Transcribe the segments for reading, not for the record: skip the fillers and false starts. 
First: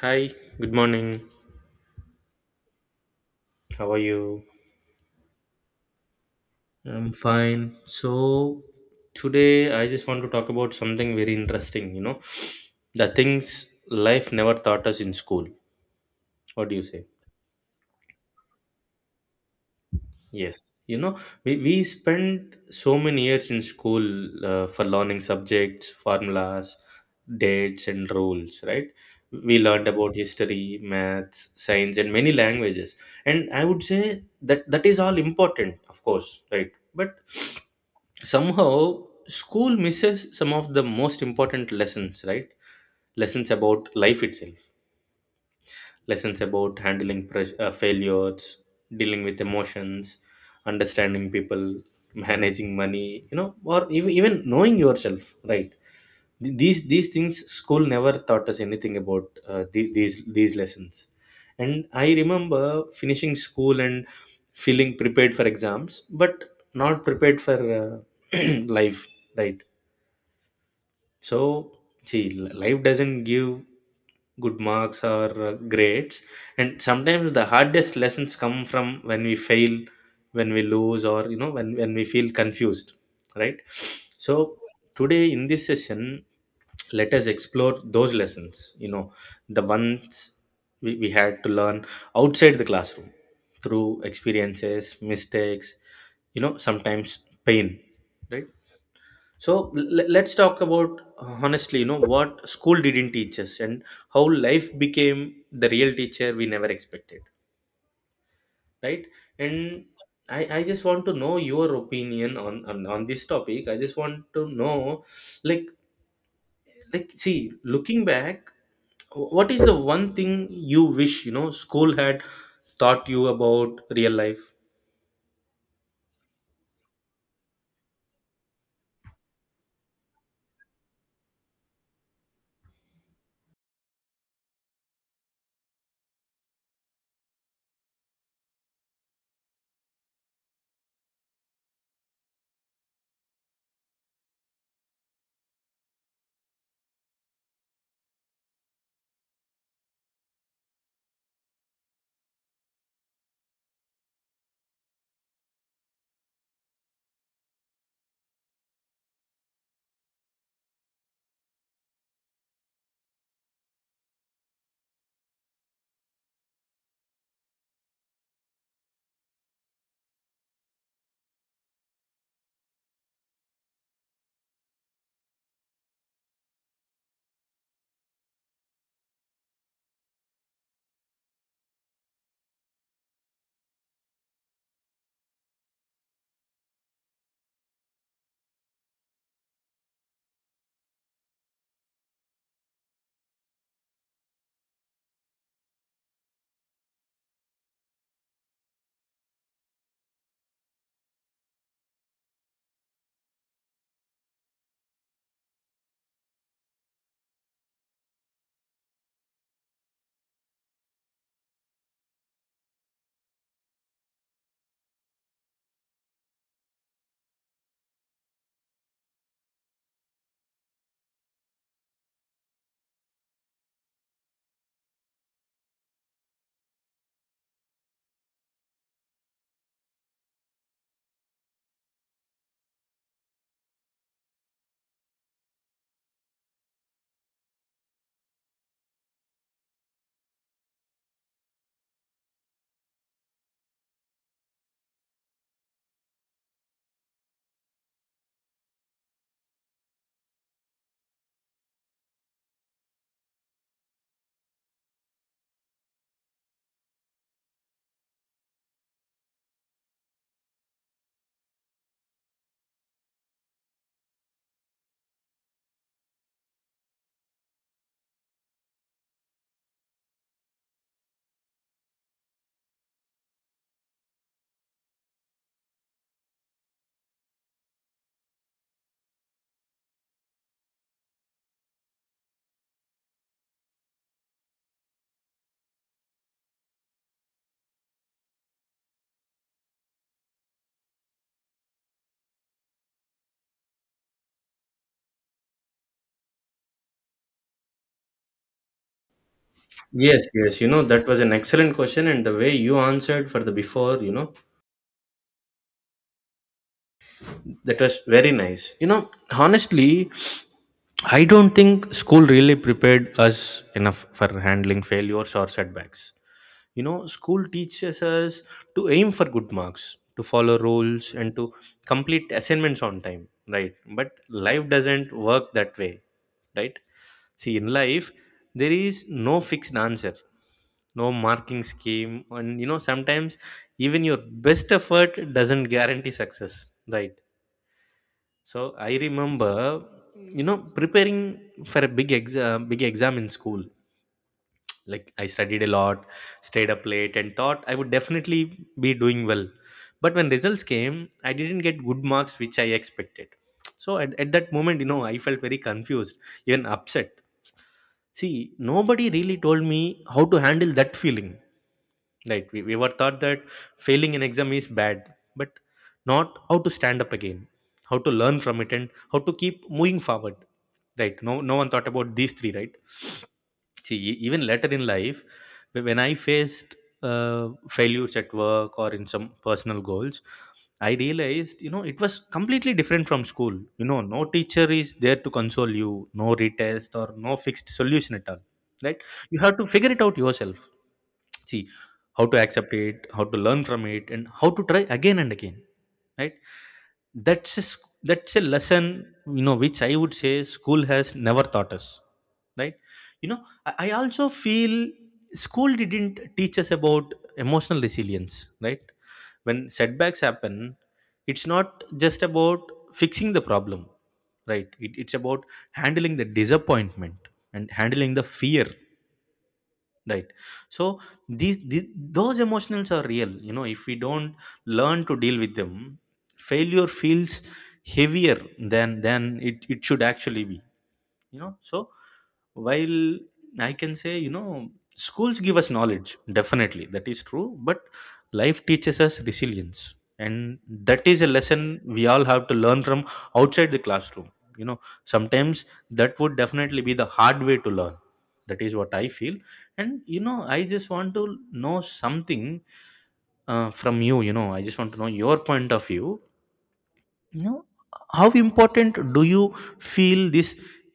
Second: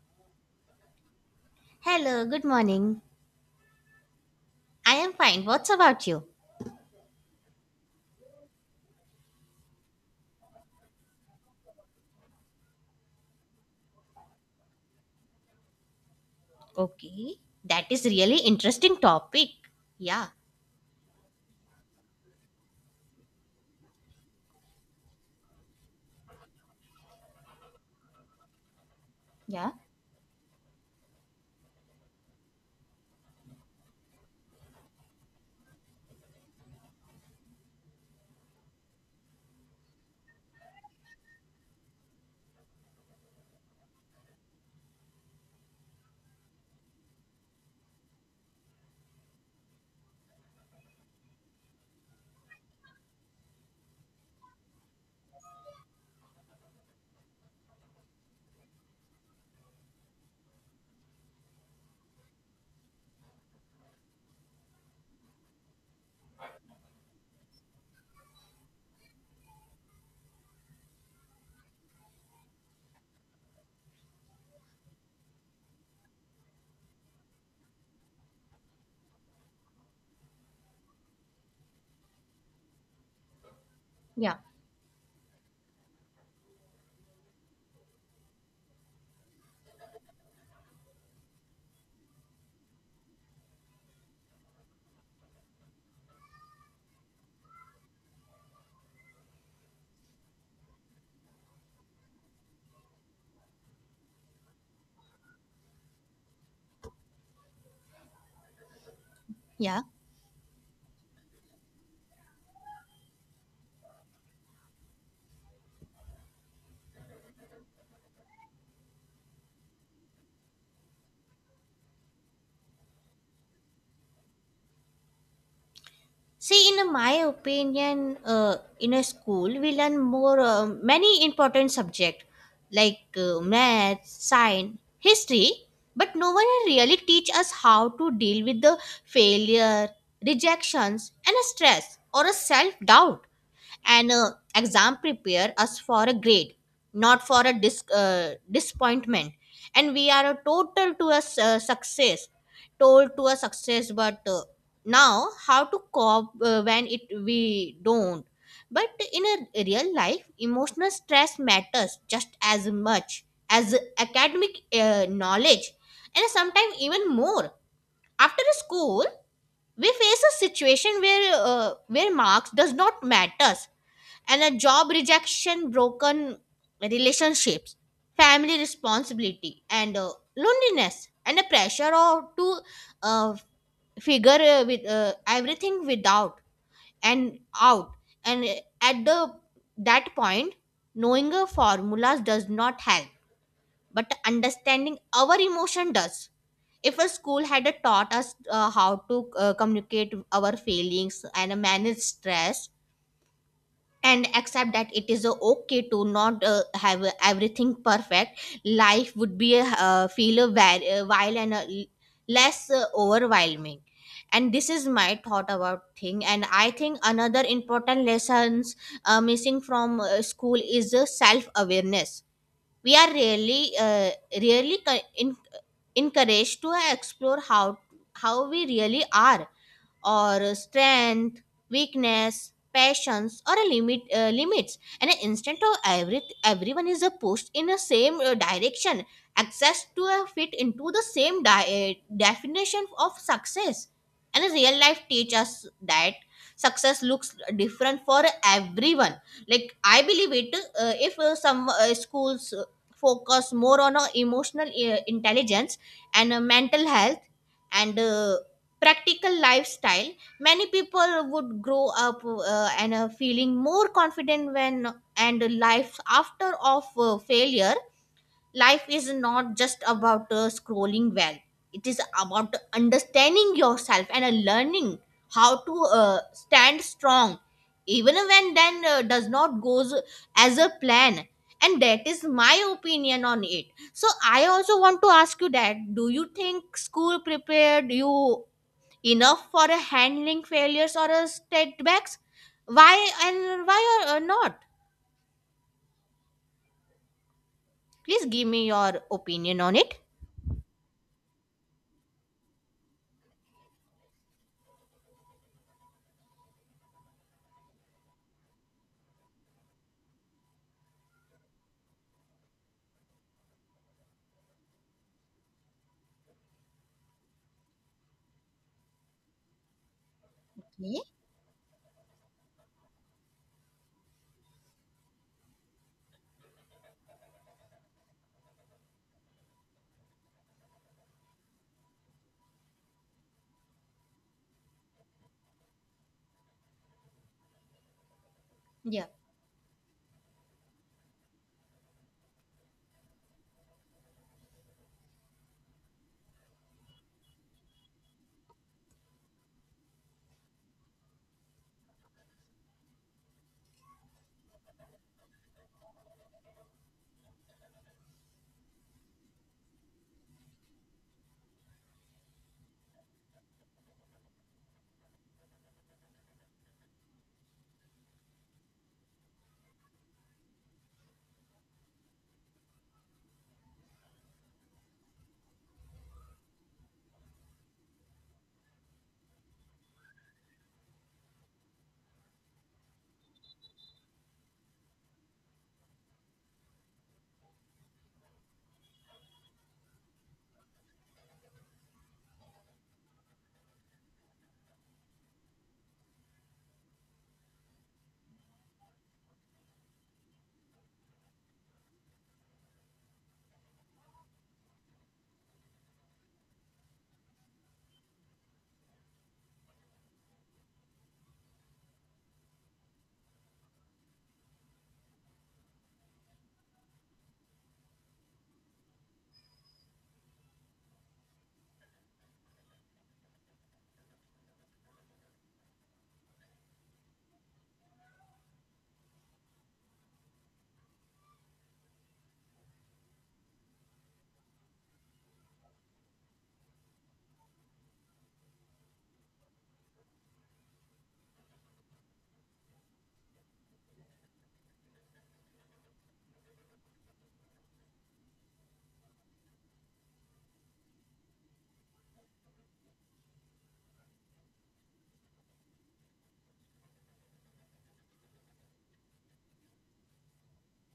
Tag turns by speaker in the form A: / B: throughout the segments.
A: Hi, good morning.
B: Hello, good morning.
A: How are you?
B: I am fine. What's about you?
A: I'm fine. So, today I just want to talk about something very interesting, the things life never taught us in school. What do you say?
B: Okay. That is really interesting topic. Yeah,
A: Yes. You know, we spent so many years in school for learning subjects, formulas, dates, and rules, right? We
B: Yeah.
A: learned about history, maths, science, and many languages. And I would say that that is all important, of course, right? But somehow school misses some of the most important lessons, right? Lessons about life itself, lessons about handling failures, dealing with emotions, understanding people, managing money, or even knowing yourself, right? These things school never taught us anything about, these lessons. And I remember finishing school and feeling prepared for exams but not prepared for life, right? So, see, life doesn't give good marks or grades, and sometimes the hardest lessons come from when we fail, when we lose, or when we feel confused, right?
B: Yeah.
A: So, today in this session, let us explore those lessons, you know, the ones we had to learn outside the classroom through experiences, mistakes, you know, sometimes pain, right? So let's talk about honestly, you know, what school didn't teach us and how life became the real teacher we never expected, right?
B: Yeah.
A: And I just want to know your opinion on, on this topic. I just want to know, like, like, see, looking back, what is the one thing you wish you know school had taught you about real life?
B: See, in my opinion, in a school we learn more many important subject like math, science, history, but no one really teach us how to deal with the failure, rejections, and a stress or a self doubt. And exam prepare us for a grade, not for a disappointment. And we are a total to a su- success told to a success, but now how to cope when it we don't. But in a real life emotional stress matters just as much as academic knowledge, and sometimes even more. After school we face a situation where marks does not matters, and a job rejection, broken relationships, family responsibility, and loneliness, and a pressure or to uh, figure with everything without and out. And at the that point, knowing a formulas does not help, but understanding our emotion does. If a school had taught us how to communicate our feelings and manage stress, and accept that it is okay to not have everything perfect, life would be a feel a while and less overwhelming. And this is my thought about thing. And I think another important lessons missing from school is self awareness. We are really really co- in- encouraged to explore how we really are, or strength, weakness, passions, or a limits. And an instant of everyone is a pushed in the same direction. Access to a fit into the same definition of success. And a real life teach us that success looks different for everyone. Like I believe it, if some schools focus more on emotional intelligence and mental health and practical lifestyle, many people would grow up and feeling more confident when and life after of failure. Life is not just about scrolling well, it is about understanding yourself and learning how to uh, stand strong even when then does not goes as a plan. And that is my opinion on it. So I also want to ask you that, do you think school prepared you enough for a handling failures or a setbacks, why and why or not? Please give me your opinion on it.
A: Yes, yes, you know, that was an excellent question, and the way you answered for the before, you know, that was very nice. You know, honestly, I don't think school really prepared us enough for handling failures or setbacks. You know, school teaches us to aim for good marks, to follow
B: Okay.
A: rules, and to complete assignments on time, right? But life doesn't work that way, right? See, in life, there is no fixed answer, no marking scheme, and you know, sometimes even your best effort doesn't guarantee success, right? So I
B: Yeah.
A: remember, you know, preparing for a big exam in school. Like I studied a lot, stayed up late, and thought I would definitely be doing well. But when results came, I didn't get good marks which I expected. So at that moment, you know, I felt very confused, even upset. See, nobody really told me how to handle that feeling. Right. We were taught that failing an exam is bad, but not how to stand up again, how to learn from it, and how to keep moving forward. Right. No, no one thought about these three, right? See, even later in life, when I faced failures at work or in some personal goals, I realized, you know, it was completely different from school. You know, no teacher is there to console you, no retest or no fixed solution at all. Right? You have to figure it out yourself. See, how to accept it, how to learn from it, and how to try again and again, right? That's a lesson, you know, which I would say school has never taught us, right? You know, I also feel school didn't teach us about emotional resilience, right? When setbacks happen, it's not just about fixing the problem, right? It's about handling the disappointment and handling the fear, right? So these, the those emotionals are real, you know, if we don't learn to deal with them, failure feels heavier than it should actually be, you know. So while I can say, you know, schools give us knowledge, definitely that is true, but life teaches us resilience, and that is a lesson we all have to learn from outside the classroom, you know, sometimes. That would definitely be the hard way to learn. That is what I feel. And you know, I just want to know something, from you. You know, I just want to know your point of view. You know, how important do you feel this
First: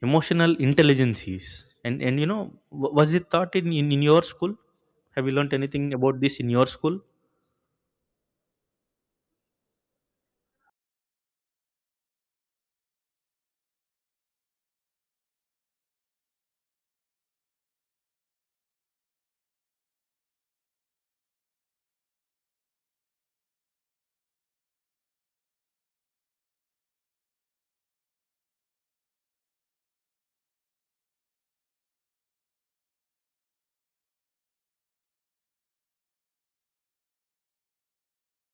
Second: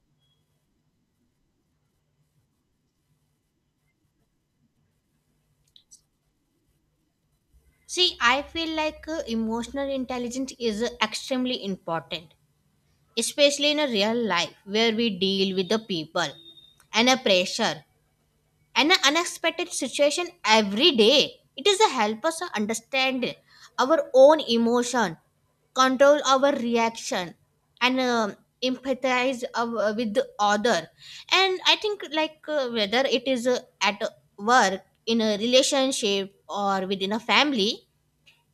A: emotional intelligence is? And you know, was it taught in, in your school? Have you learnt anything about this in your school?
B: See, I feel like emotional intelligence is extremely important, especially in a real life where we deal with the people and a pressure, an unexpected situation every day. It is a help us to understand our own emotion, control our reaction, and empathize our, with the other. And I think like whether it is at work, in a relationship, or within a family,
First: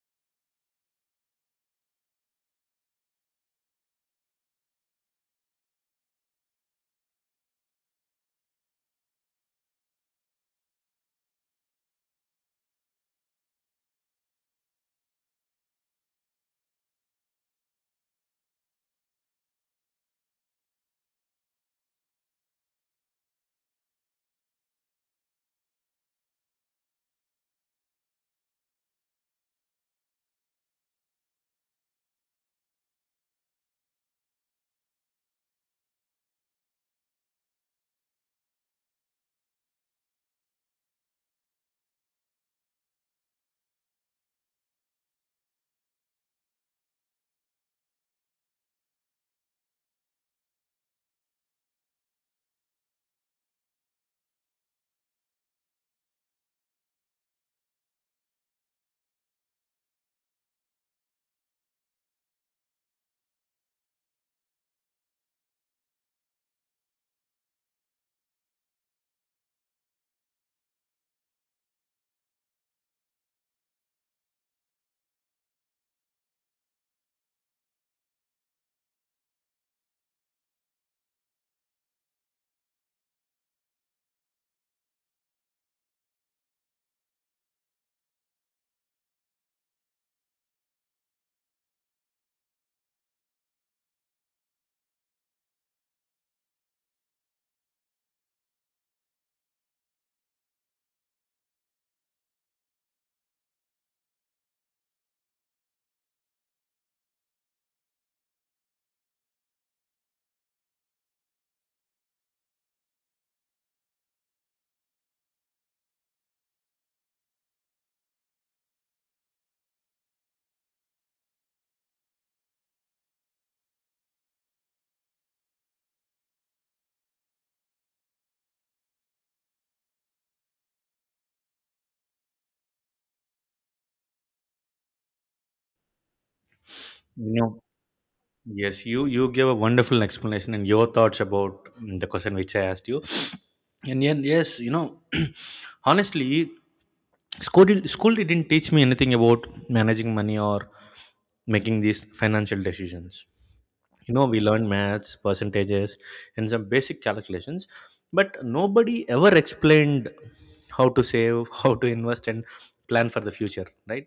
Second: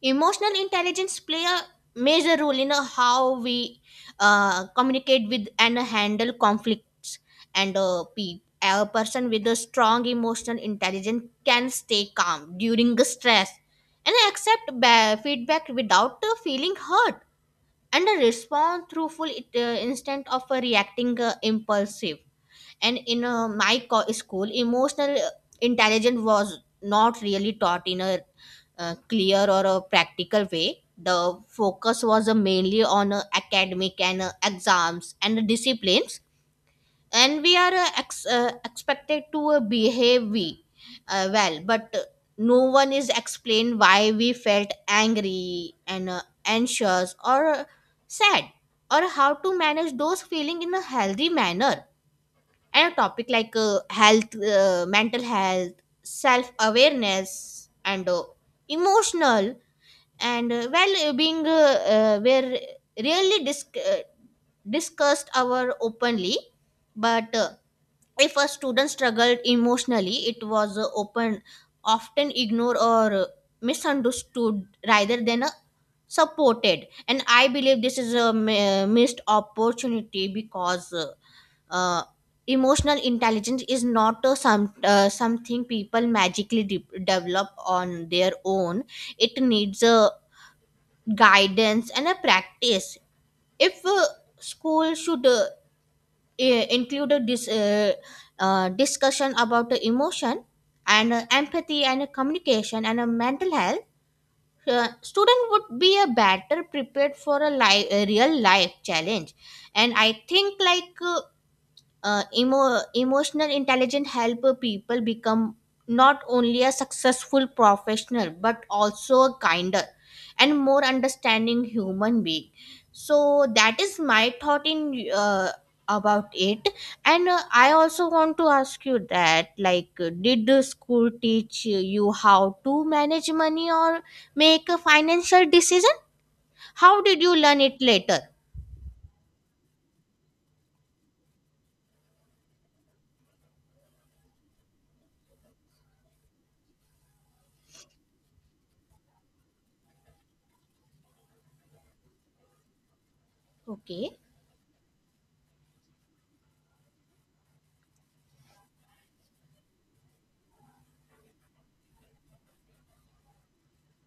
B: emotional intelligence play a major role in how we communicate with and handle conflicts. And a person with a strong emotional intelligence can stay calm during the stress, and accept feedback without feeling hurt, and respond truthful it, instead of reacting impulsive. And in school, emotional intelligence was not really taught in a clear or a practical way. The focus was mainly on academic and exams and disciplines, and we are expected to behave we, well, but no one is explained why we felt angry and anxious or sad, or how to manage those feelings in a healthy manner. And a topic like health, mental health, self awareness, and emotional and well being were really discussed our openly, but if a student struggled emotionally it was open often ignored or misunderstood rather than supported. And I believe this is a missed opportunity because uh, emotional intelligence is not something people magically develop on their own. It needs a guidance and a practice. If school should include a discussion about the emotion and empathy and communication and mental health, student would be a better prepared for a a real life challenge. And I think like emotional intelligence help people become not only a successful professional but also a kinder and more understanding human being. So that is my thought in about it. And I also want to ask you that, like, did the school teach you how to manage money or make a financial decision? How did you learn
A: No.
B: it later?
A: Yes, you gave a wonderful explanation and your thoughts about the question which I asked you and then yes you know honestly school didn't teach me anything about managing money or making these financial decisions. You
B: Okay.
A: know, we learn maths percentages and some basic calculations, but nobody ever explained how to save how to invest and plan for the future, right?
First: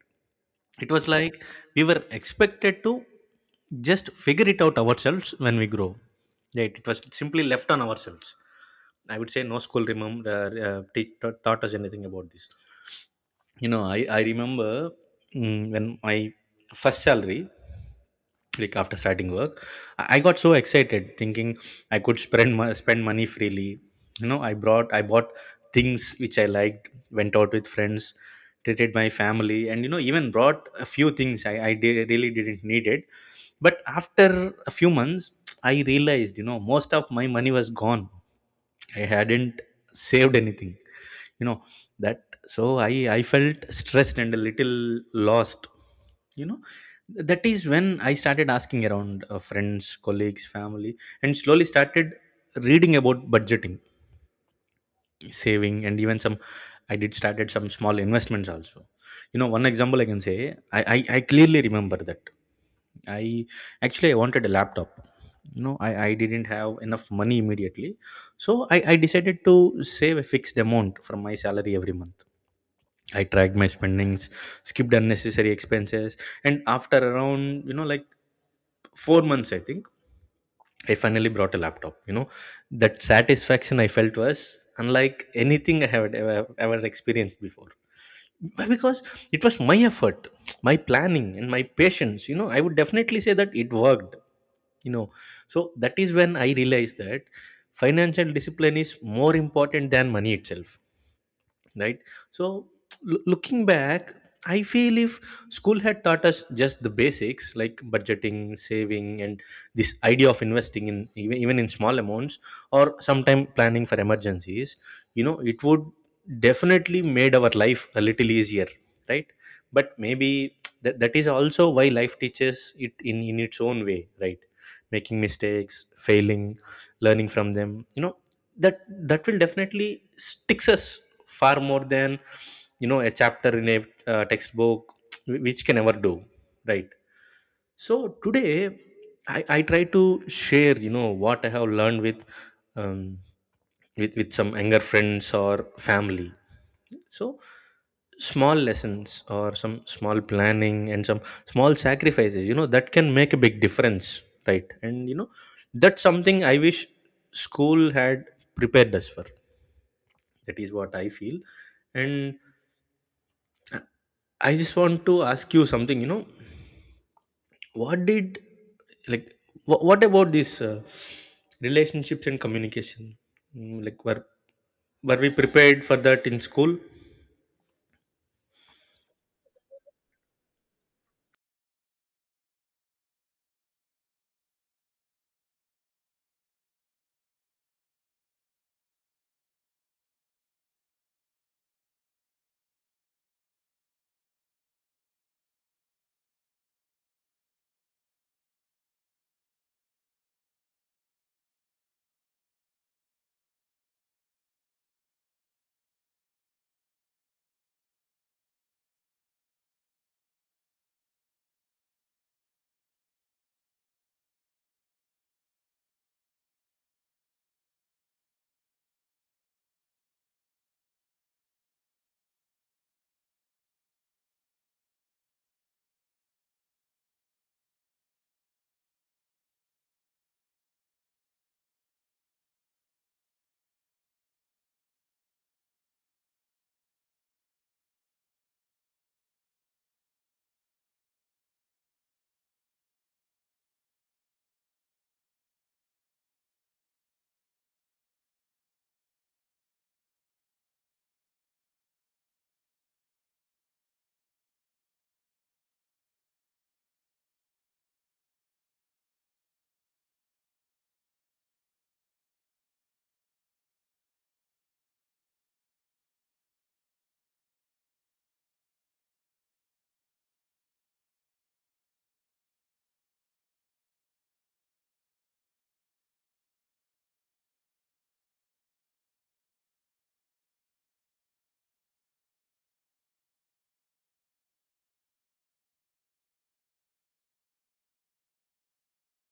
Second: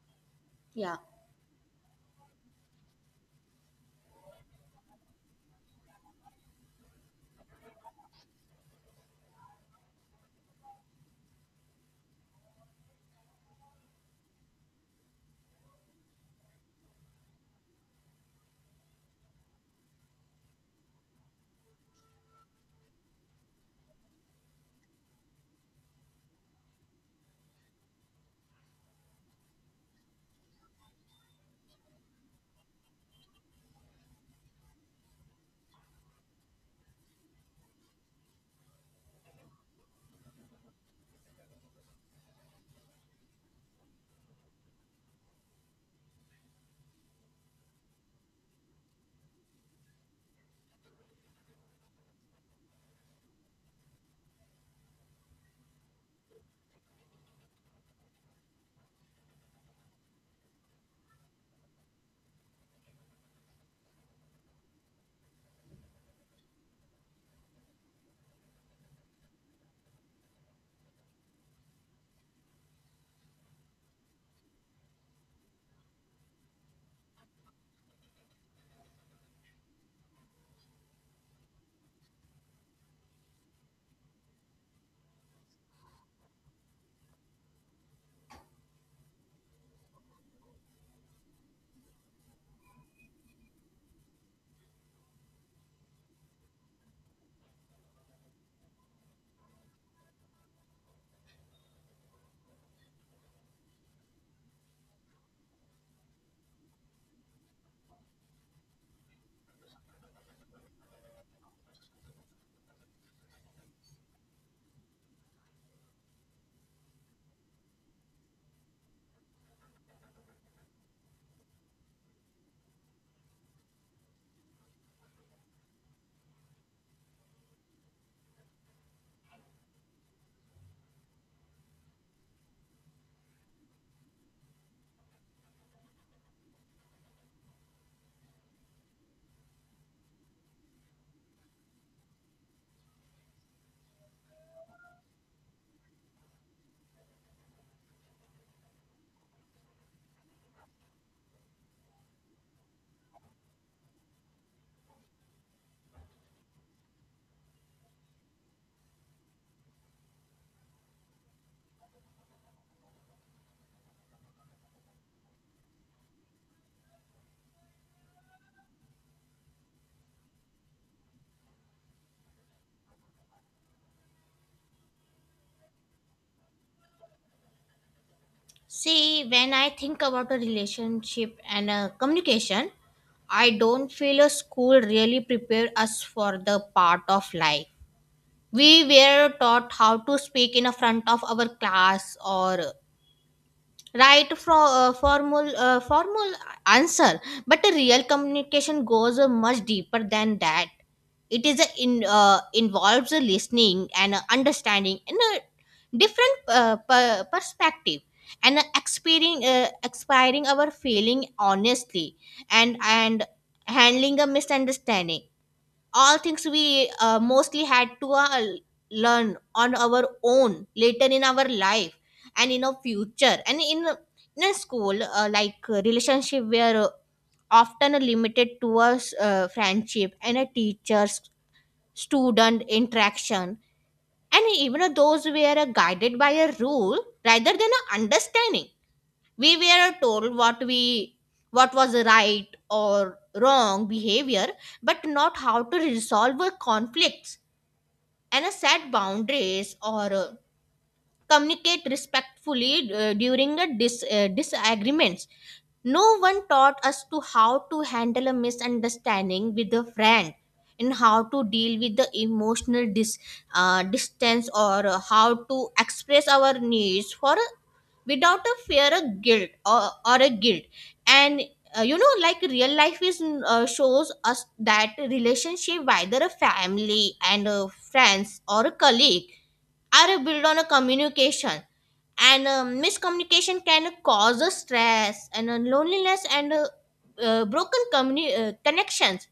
A: It
B: Yeah.
A: was like we were expected to just figure it out ourselves when we grow, right? It was simply left on ourselves. I would say no school, remember, teach, taught taught us anything about this. You know, I remember, when my first salary, like after starting work, I got so excited thinking I could spend money freely. You know, I bought things which I liked, went out with friends, treated my family, and you know, even brought a few things I really didn't need it. But after a few months I realized, you know, most of my money was gone. I hadn't saved anything, you know, that. So I felt stressed and a little lost. You know, that is when I started asking around, friends, colleagues, family, and slowly started reading about budgeting, saving, and even some. I did started some small investments also. You know, one example I can say, I clearly remember that, I actually I wanted a laptop. You know, I didn't have enough money immediately, so I decided to save a fixed amount from my salary every month. I tracked my spendings, skipped unnecessary expenses, and after around, you know, like 4 months, I think, I finally brought a laptop. You know, that satisfaction I felt was unlike anything I had ever experienced before. Why? Because it was my effort, my planning, and my patience. You know, I would definitely say that it worked. You know, so that is when I realized that financial discipline is more important than money itself, right? So looking back, I feel if school had taught us just the basics like budgeting, saving, and this idea of investing in even in small amounts, or sometime planning for emergencies, you know, it would definitely made our life a little easier, right? But maybe that is also why life teaches it in its own way, right? Making mistakes, failing, learning from them, you know, that. That will definitely sticks us far more than, you know, a chapter in a textbook which can never do, right? So today I try to share, you know, what I have learned with um, with some younger friends or family. So small lessons or some small planning and some small sacrifices, you know, that can make a big difference, right? And you know, that's something I wish school had prepared us for. That is what I feel. And I just want to ask you something, you know. What did, like, what about this relationships and communication? Mm, like were we prepared for that in school?
B: See, when I think about a relationship and a communication, I don't feel a school really prepared us for the part of life. We were taught how to speak in a front of our class or right from formal answer, but a real communication goes much deeper than that. It is a in involves a listening and a understanding and a different perspective, and a expiring our feeling honestly, and handling a misunderstanding. All things we mostly had to learn on our own later in our life. And in a future and in in a school, like relationship were often limited to a friendship and a teacher's student interaction, and even those were guided by a rule rather than a understanding. We were told what we what was right or wrong behavior, but not how to resolve a conflicts and a set boundaries, or communicate respectfully during a disagreements. No one taught us to how to handle a misunderstanding with a friend, and how to deal with the emotional distance, or how to express our needs for without a fear of guilt or a guilt. And like real life is shows us that relationship, whether a family and a friends or a colleague, are built on a communication. And miscommunication can cause a stress and a loneliness and broken connections.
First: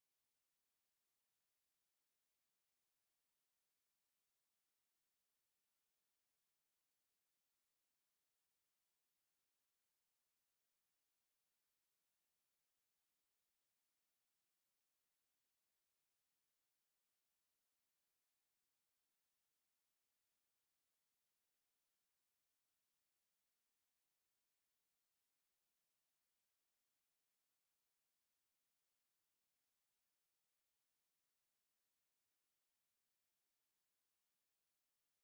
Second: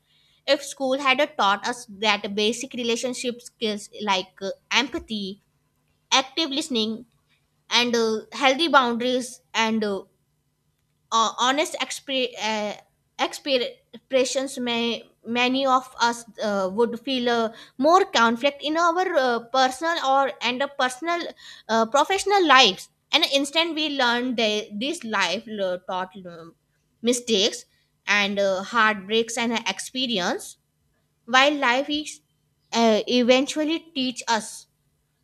B: If school had taught us that basic relationship skills like empathy, active listening, and healthy boundaries, and honest exper- expressions, may many of us would feel more conflict in our personal or and a personal professional lives. And instant we learn these life taught mistakes, and heartbreaks, and experience. While life is eventually teach us,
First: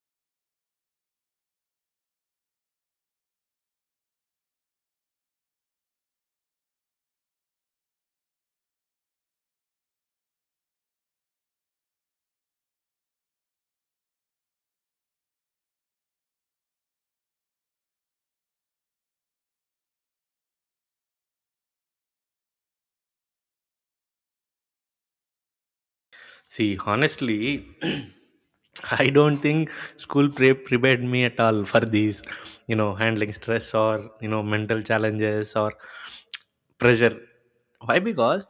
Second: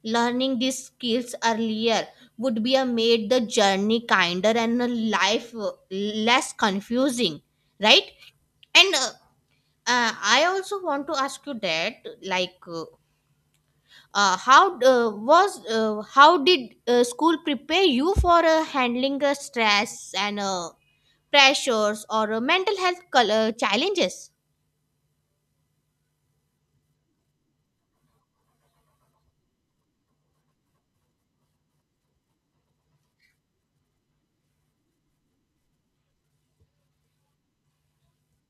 B: learning these skills earlier would be a made the journey kinder and the life less confusing, right? And I also want to ask you that, like, how was how did school prepare you for handling stress and pressures, or mental health challenges?
A: See honestly I don't think prepared me at all for these, you know, handling stress or you know mental challenges or pressure. Why? Because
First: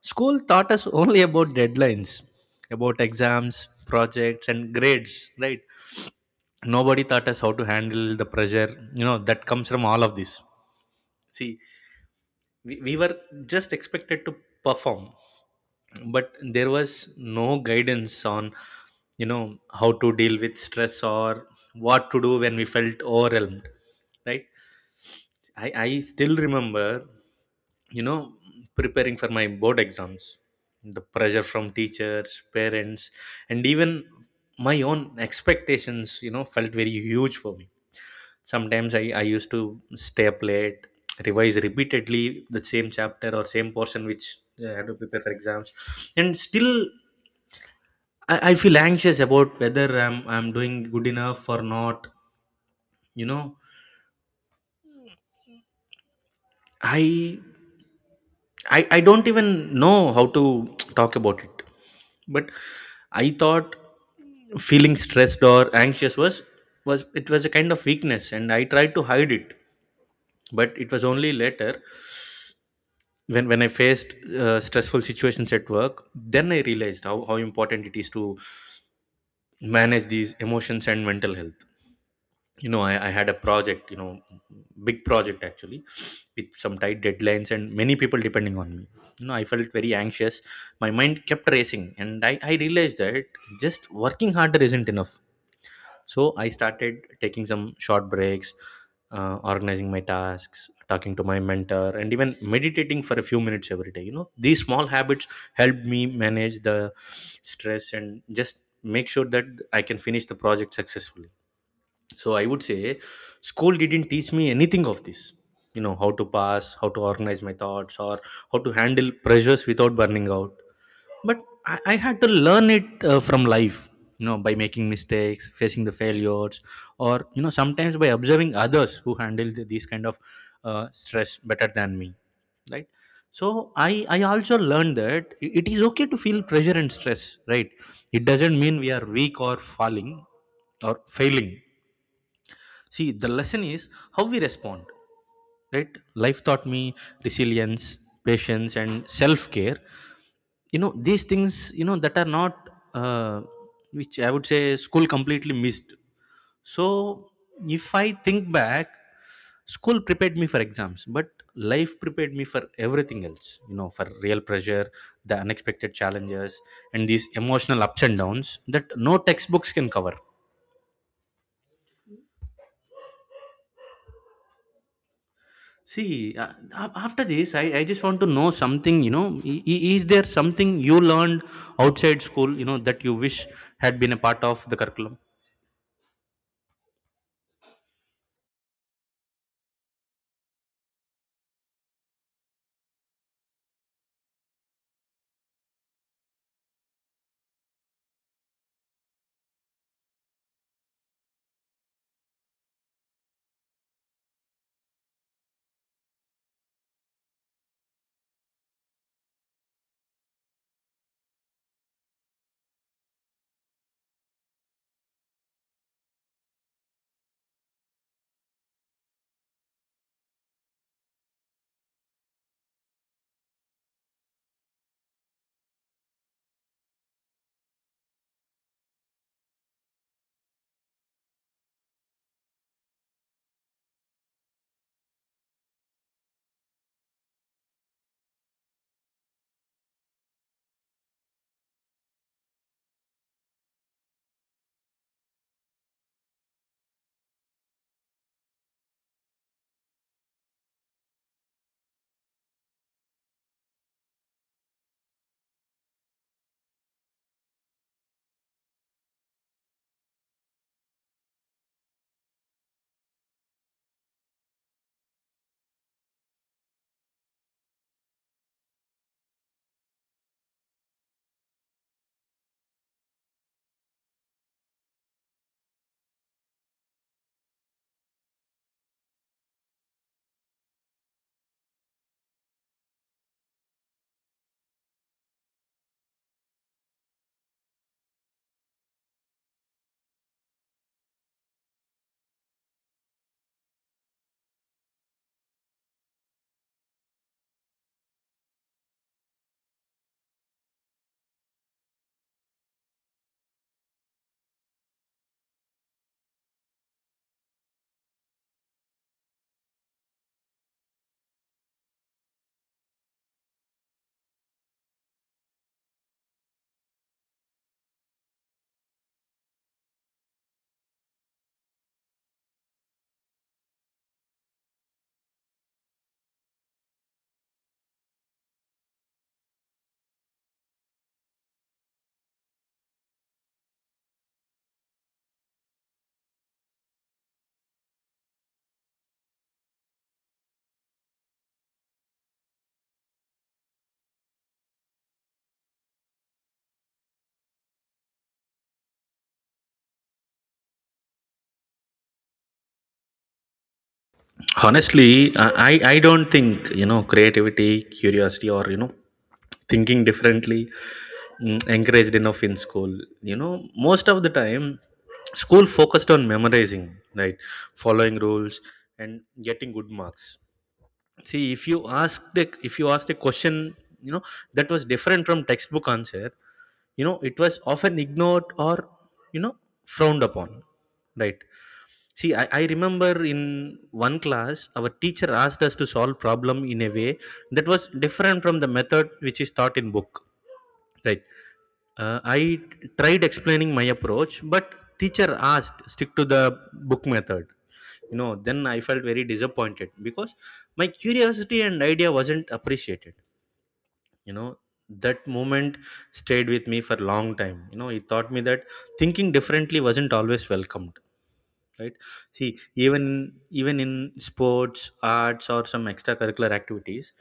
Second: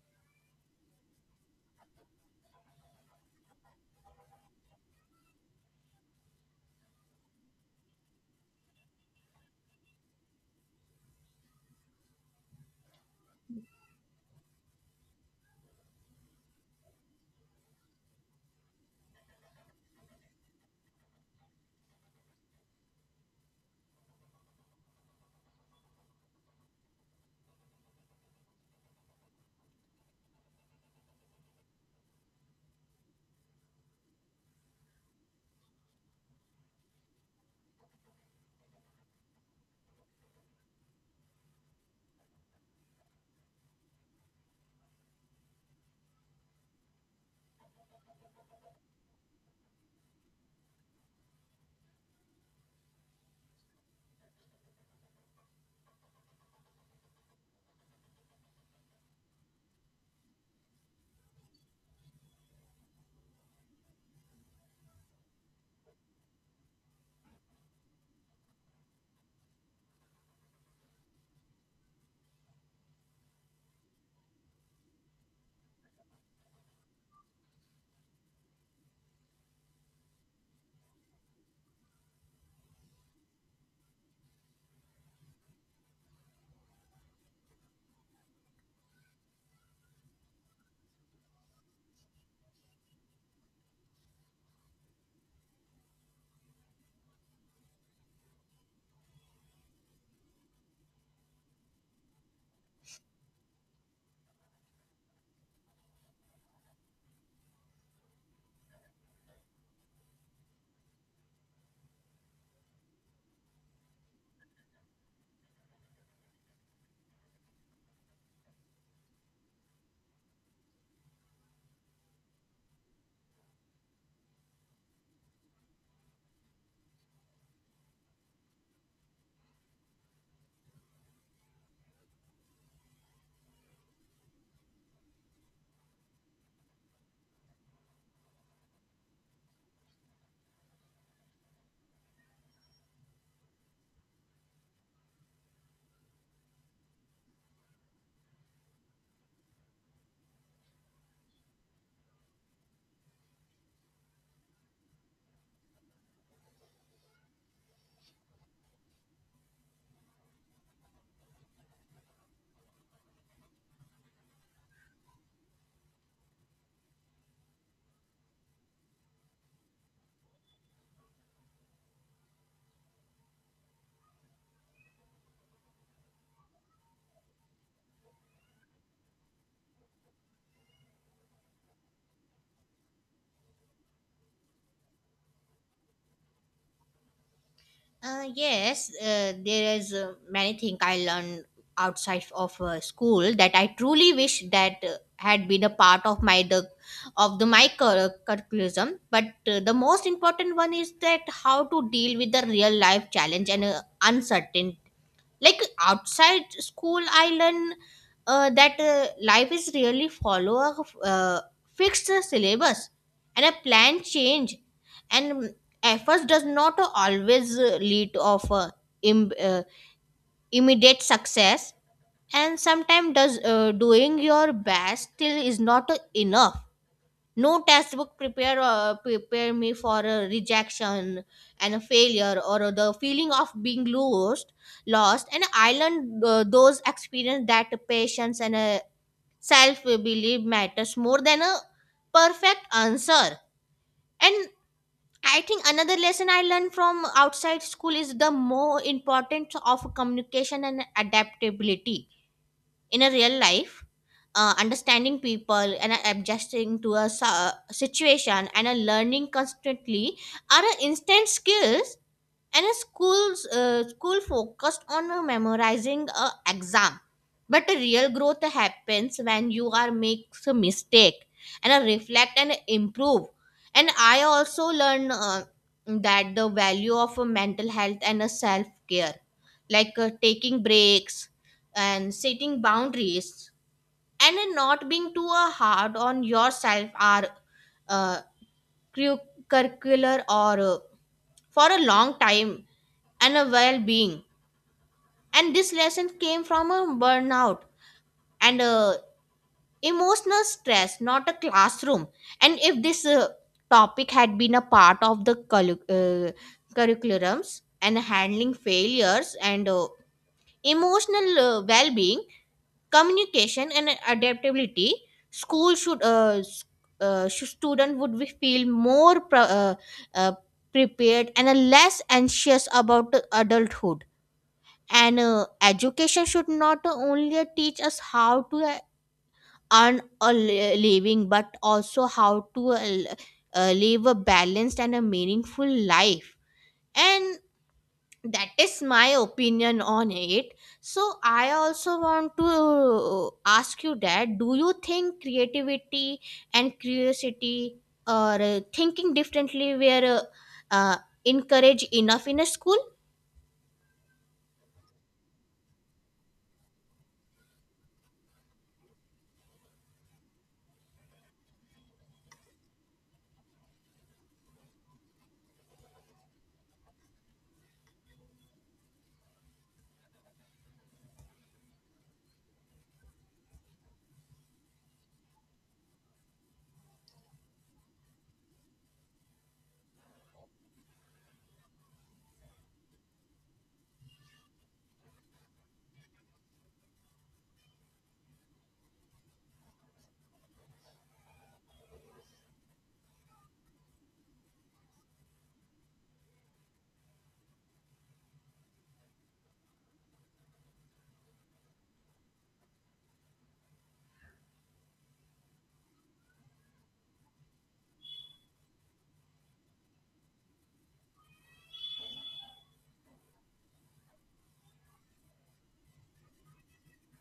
A: school taught us only about deadlines, about exams, projects, and grades, right? Nobody taught us how to handle the pressure, you know, that comes from all of this. See, we were just expected to perform, but there was no guidance on, you know, how to deal with stress or what to do when we felt overwhelmed, right? I still remember you know preparing for my board exams. The pressure from teachers, parents, and even my own expectations, felt very huge for me. Sometimes I used to stay up late, revise repeatedly the same chapter or same portion which I had to prepare for exams. And still I feel anxious about whether I'm doing good enough or not. You know i i, I don't even know how to talk about it. But I thought feeling stressed or anxious was it was a kind of weakness, and I tried to hide it. But it was only later, when I faced stressful situations at work, then I realized how important it is to manage these emotions and mental health. I had a project, big project actually, with some tight deadlines and many people depending on me. You know, I felt very anxious. My mind kept racing, and I realized that just working harder isn't enough. So I started taking some short breaks, organizing my tasks, talking to my mentor, and even meditating for a few minutes every day. You know, these small habits helped me manage the stress and just make sure that I can finish the project successfully. So I would say school didn't teach me anything of this. You know, how to pass, how to organize my thoughts, or how to handle pressures without burning out. But I had to learn it from life, you know, by making mistakes, facing the failures, or you know, sometimes by observing others who handle these kind of stress better than me, right? So I also learned that it is okay to feel pressure and stress, right? It doesn't mean we are weak or falling or failing. See, the lesson is how we respond, right? Life taught me resilience, patience, and self care. You know, these things that are not uh, which I would say school completely missed. So if I think back, school prepared me for exams, but life prepared me for everything else. You know, for real pressure, the unexpected challenges, and these emotional ups and downs that no textbooks can cover. See, after this, I just want to know something, you know, is there something you learned outside school, you know, that you wish had been a part of the curriculum?
B: Yes, there is many things I learned outside of school that I truly wish that had been a part of my the of the my cur- curriculum. But the most important one is that how to deal with the real life challenge and uncertain. Like, outside school I learn that life is really follow a uh, fixed syllabus, and a plan change, and efforts does not always lead of im- uh, immediate success, and sometimes does doing your best still is not enough. No textbook prepare me for a rejection and a failure, or the feeling of being lost. And I learned those experience that patience and self belief matters more than a perfect answer. And I think another lesson I learned from outside school is the more importance of communication and adaptability in a real life, understanding people and adjusting to a situation and a learning constantly are a instant skills. And a school focused on memorizing a exam, but a real growth happens when you are makes a mistake and reflect and improve. And I also learn that the value of a mental health and a self care, like taking breaks and setting boundaries, and not being too hard on yourself are uh, curricular or for a long time and a well-being. And this lesson came from a burnout and emotional stress, not a classroom. And if this topic had been a part of the curriculums and handling failures and emotional well-being, communication and adaptability, school should student would be feel more uh, prepared and less anxious about adulthood. And education should not only teach us how to earn a living, but also how to live a balanced and a meaningful life. And that is my opinion on it. So I also want to ask you, that do you think creativity and curiosity or thinking differently were uh, uh, encouraged enough in a school?
A: Honestly, I don't think, you know, creativity, curiosity, or you know, thinking differently, encouraged enough in school. You know, most of the time school focused on memorizing, right, following rules, and getting good marks. See, if you asked a question, you know, that was different from textbook answer, you know, it was often ignored or, you know, frowned upon, right? See, I remember in one class, our teacher asked us to solve problem in a way that was different from the method which is taught in book. Right? I tried explaining my approach, but teacher asked stick to the book method. You know, then I felt very disappointed because my curiosity and idea wasn't appreciated. You know, that moment stayed with me for a long time. You know, it taught me that thinking differently wasn't always welcomed, right? See, even even in sports, arts, or some extracurricular activities,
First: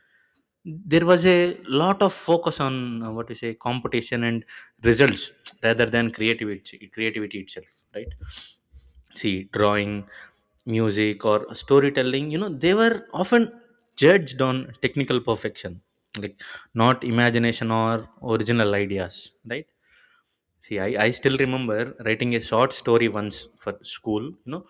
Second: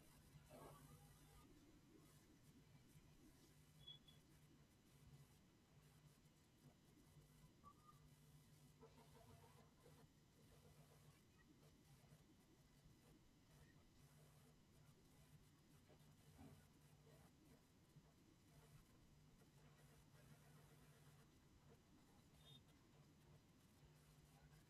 A: there was a lot of focus on what we say competition and results, rather than creativity itself, right? See, drawing, music, or storytelling, you know, they were often judged on technical perfection, like, not imagination or original ideas, right? See, I still remember writing a short story once for school, you know,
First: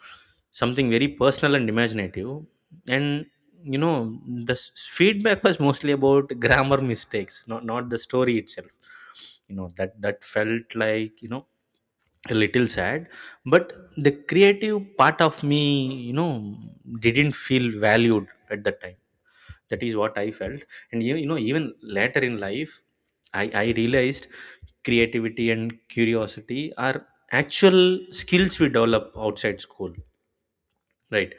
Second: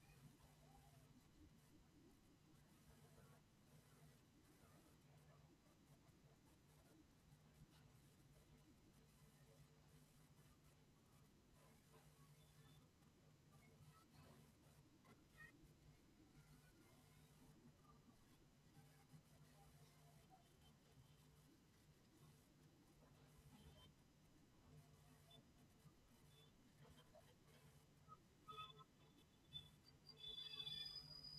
A: something very personal and imaginative. And, you know, the feedback was mostly about grammar mistakes, not the story itself. You know, that felt like, you know, a little sad. But the creative part of me, you know, didn't feel valued at that time. That is what I felt. And you know, even later in life, I realized creativity and curiosity are actual skills we develop outside school, right?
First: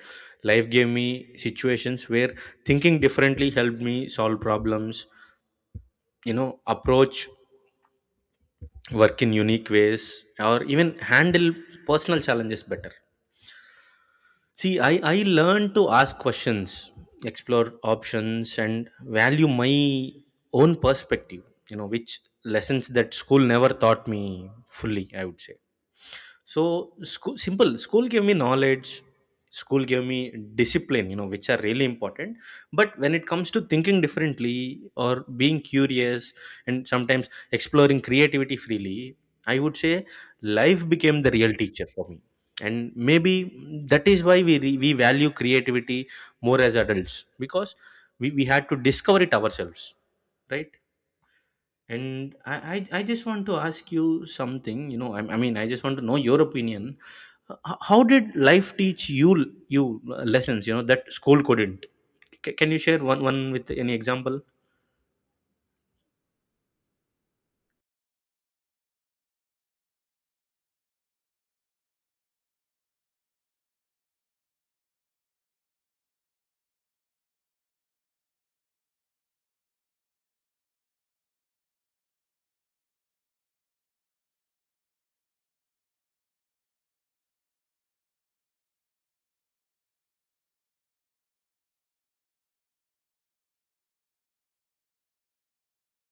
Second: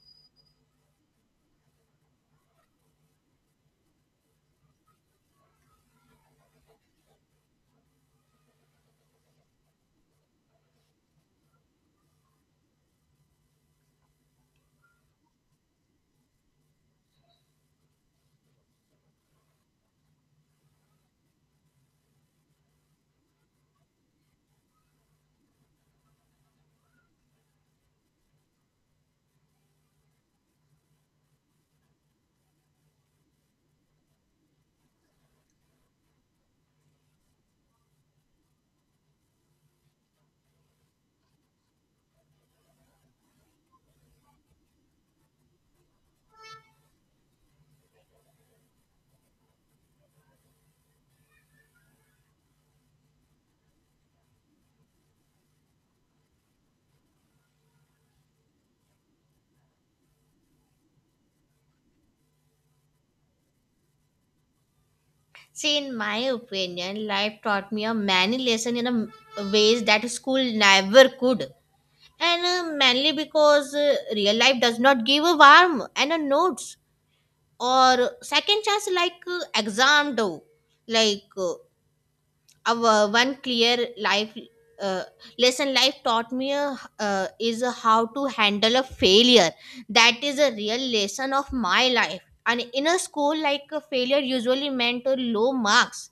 A: Life gave me situations where thinking differently helped me solve problems, you know, approach work in unique ways, or even handle personal challenges better. See, I learned to ask questions, explore options, and value my own perspective, you know, which lessons that school never taught me fully, I would say. So school, simple school gave me knowledge. School gave me discipline, you know, which are really important. But when it comes to thinking differently or being curious and sometimes exploring creativity freely, I would say life became the real teacher for me. And maybe that is why we value creativity more as adults because we had to discover it ourselves, right? And I just want to ask you something. You know, I mean, I just want to know your opinion. How did life teach you lessons? You know, that school couldn't. Can you share one with any example?
B: See, in my opinion, life taught me a many lesson in a ways that school never could, and mainly because real life does not give a warm and a notes or second chance like exam do, like uh, our one clear life uh, lesson. Life taught me is how to handle a failure. That is a real lesson of my life. And in a school, like a failure usually meant low marks,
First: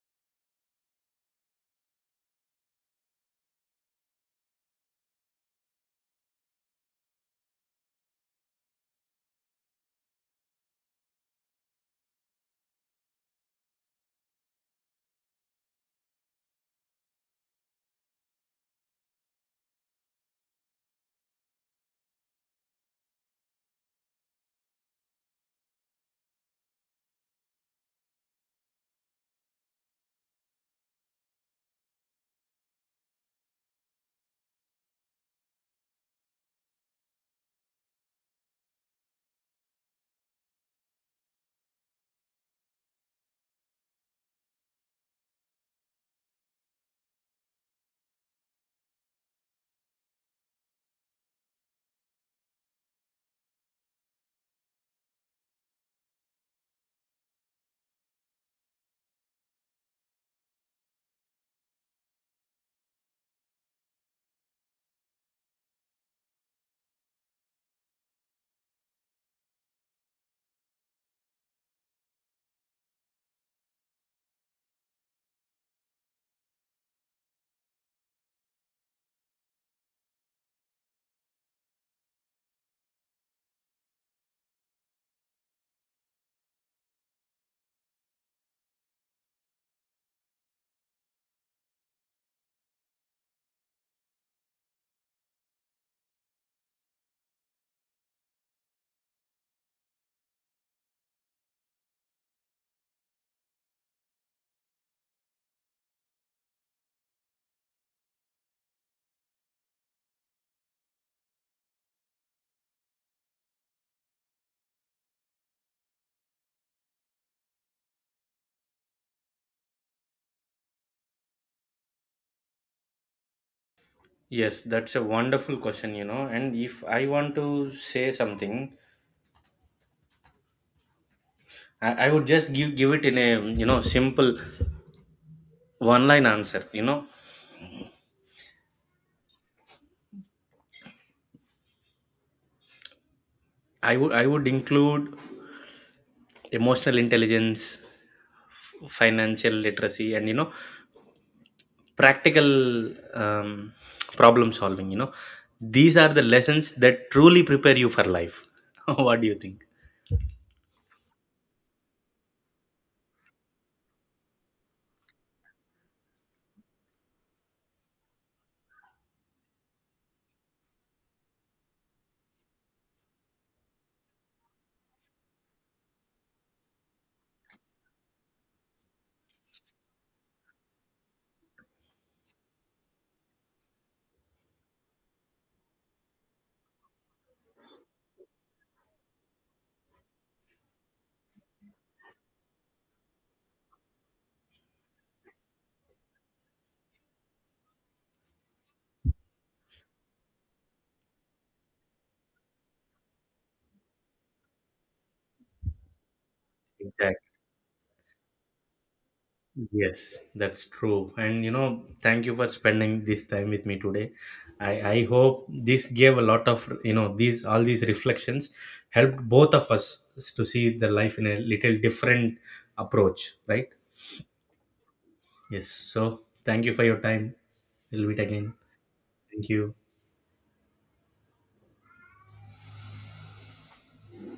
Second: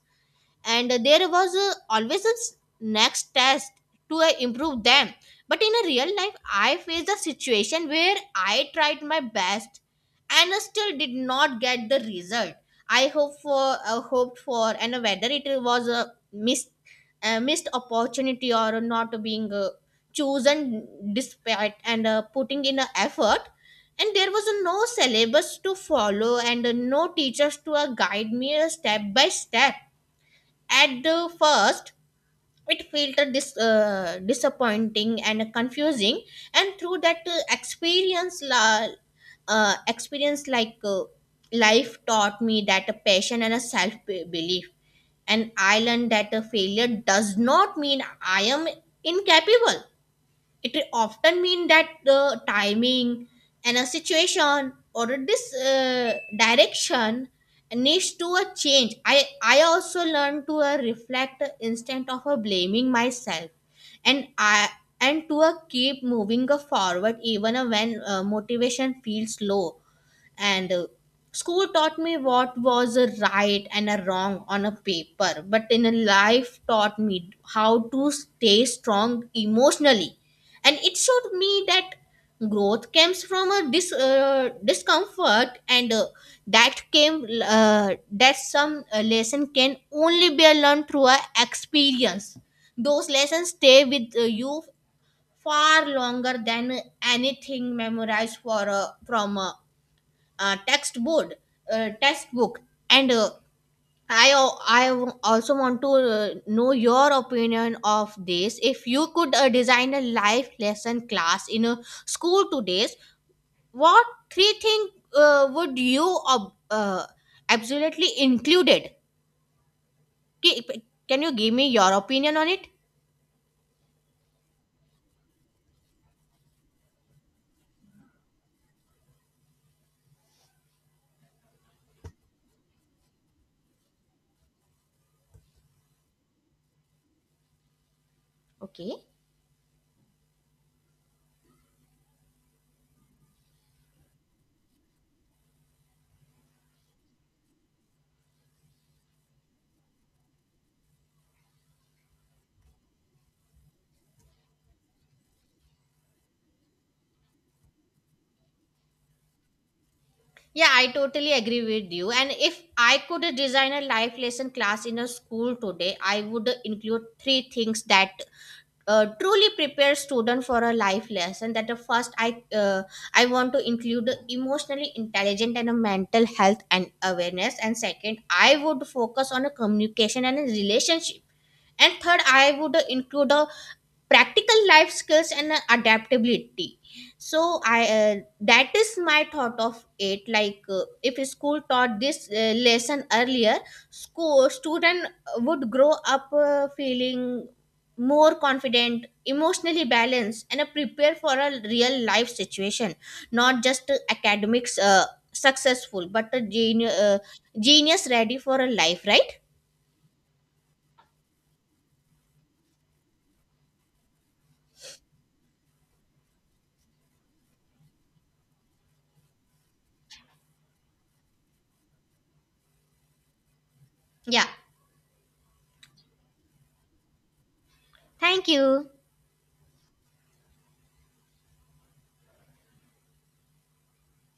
B: and there was always a next test to improve them. But in a real life, I faced a situation where I tried my best and still did not get the result I hoped for, and whether it was a missed opportunity or not being chosen despite and putting in an effort. And there was no syllabus to follow and no teachers to guide me step by step. At the first, it felt a disappointing and confusing, and through that experience, experience, life taught me that a passion and a self belief, and I learned that a failure does not mean I am incapable. It often mean that the timing and a situation or this direction needs to a change. I also learn to reflect instead of blaming myself, and I and to keep moving forward even when motivation feels low. And school taught me what was a right and a wrong on a paper, but in a life taught me how to stay strong emotionally. And it showed me that growth comes from a discomfort, and that came that some lesson can only be learned through a experience. Those lessons stay with you far longer than anything memorized for from text board, textbook. And uh, I al- I w- also want to know your opinion of this. If you could design a life lesson class in a school today, what three things would you absolutely included? Ki- Can you give me your opinion on it?
A: Yes, that's a wonderful question. You know, and if I want to say something, I would just give it in a, you know, simple one line answer. You know,
B: Okay.
A: I would include emotional intelligence, financial literacy, and you know, practical um, problem solving. You know, these are the lessons that truly prepare you for life. What do you think?
B: Yeah, I totally agree with you. And if I could design a life lesson class in a school today, I would include three things that truly prepare student for a life lesson. That the first, I want to include emotionally intelligent and a mental health and awareness. And second, I would focus on a communication and a relationship. And third, I would include a practical life skills and adaptability. So I that is my thought of it. Like if a school taught this lesson earlier, school student would grow up feeling more confident, emotionally balanced, and prepare for a real life situation, not just academics successful, but a
A: Exactly.
B: genius ready for a life, right?
A: Yes, that's true. And you know, thank you for spending this time with me today. I hope this gave a lot of, you know, these all these reflections helped both of us to see the life in a little different approach, right?
B: Yeah,
A: Yes. So thank you for your time. We'll meet
B: thank
A: again.
B: you.
A: Thank you.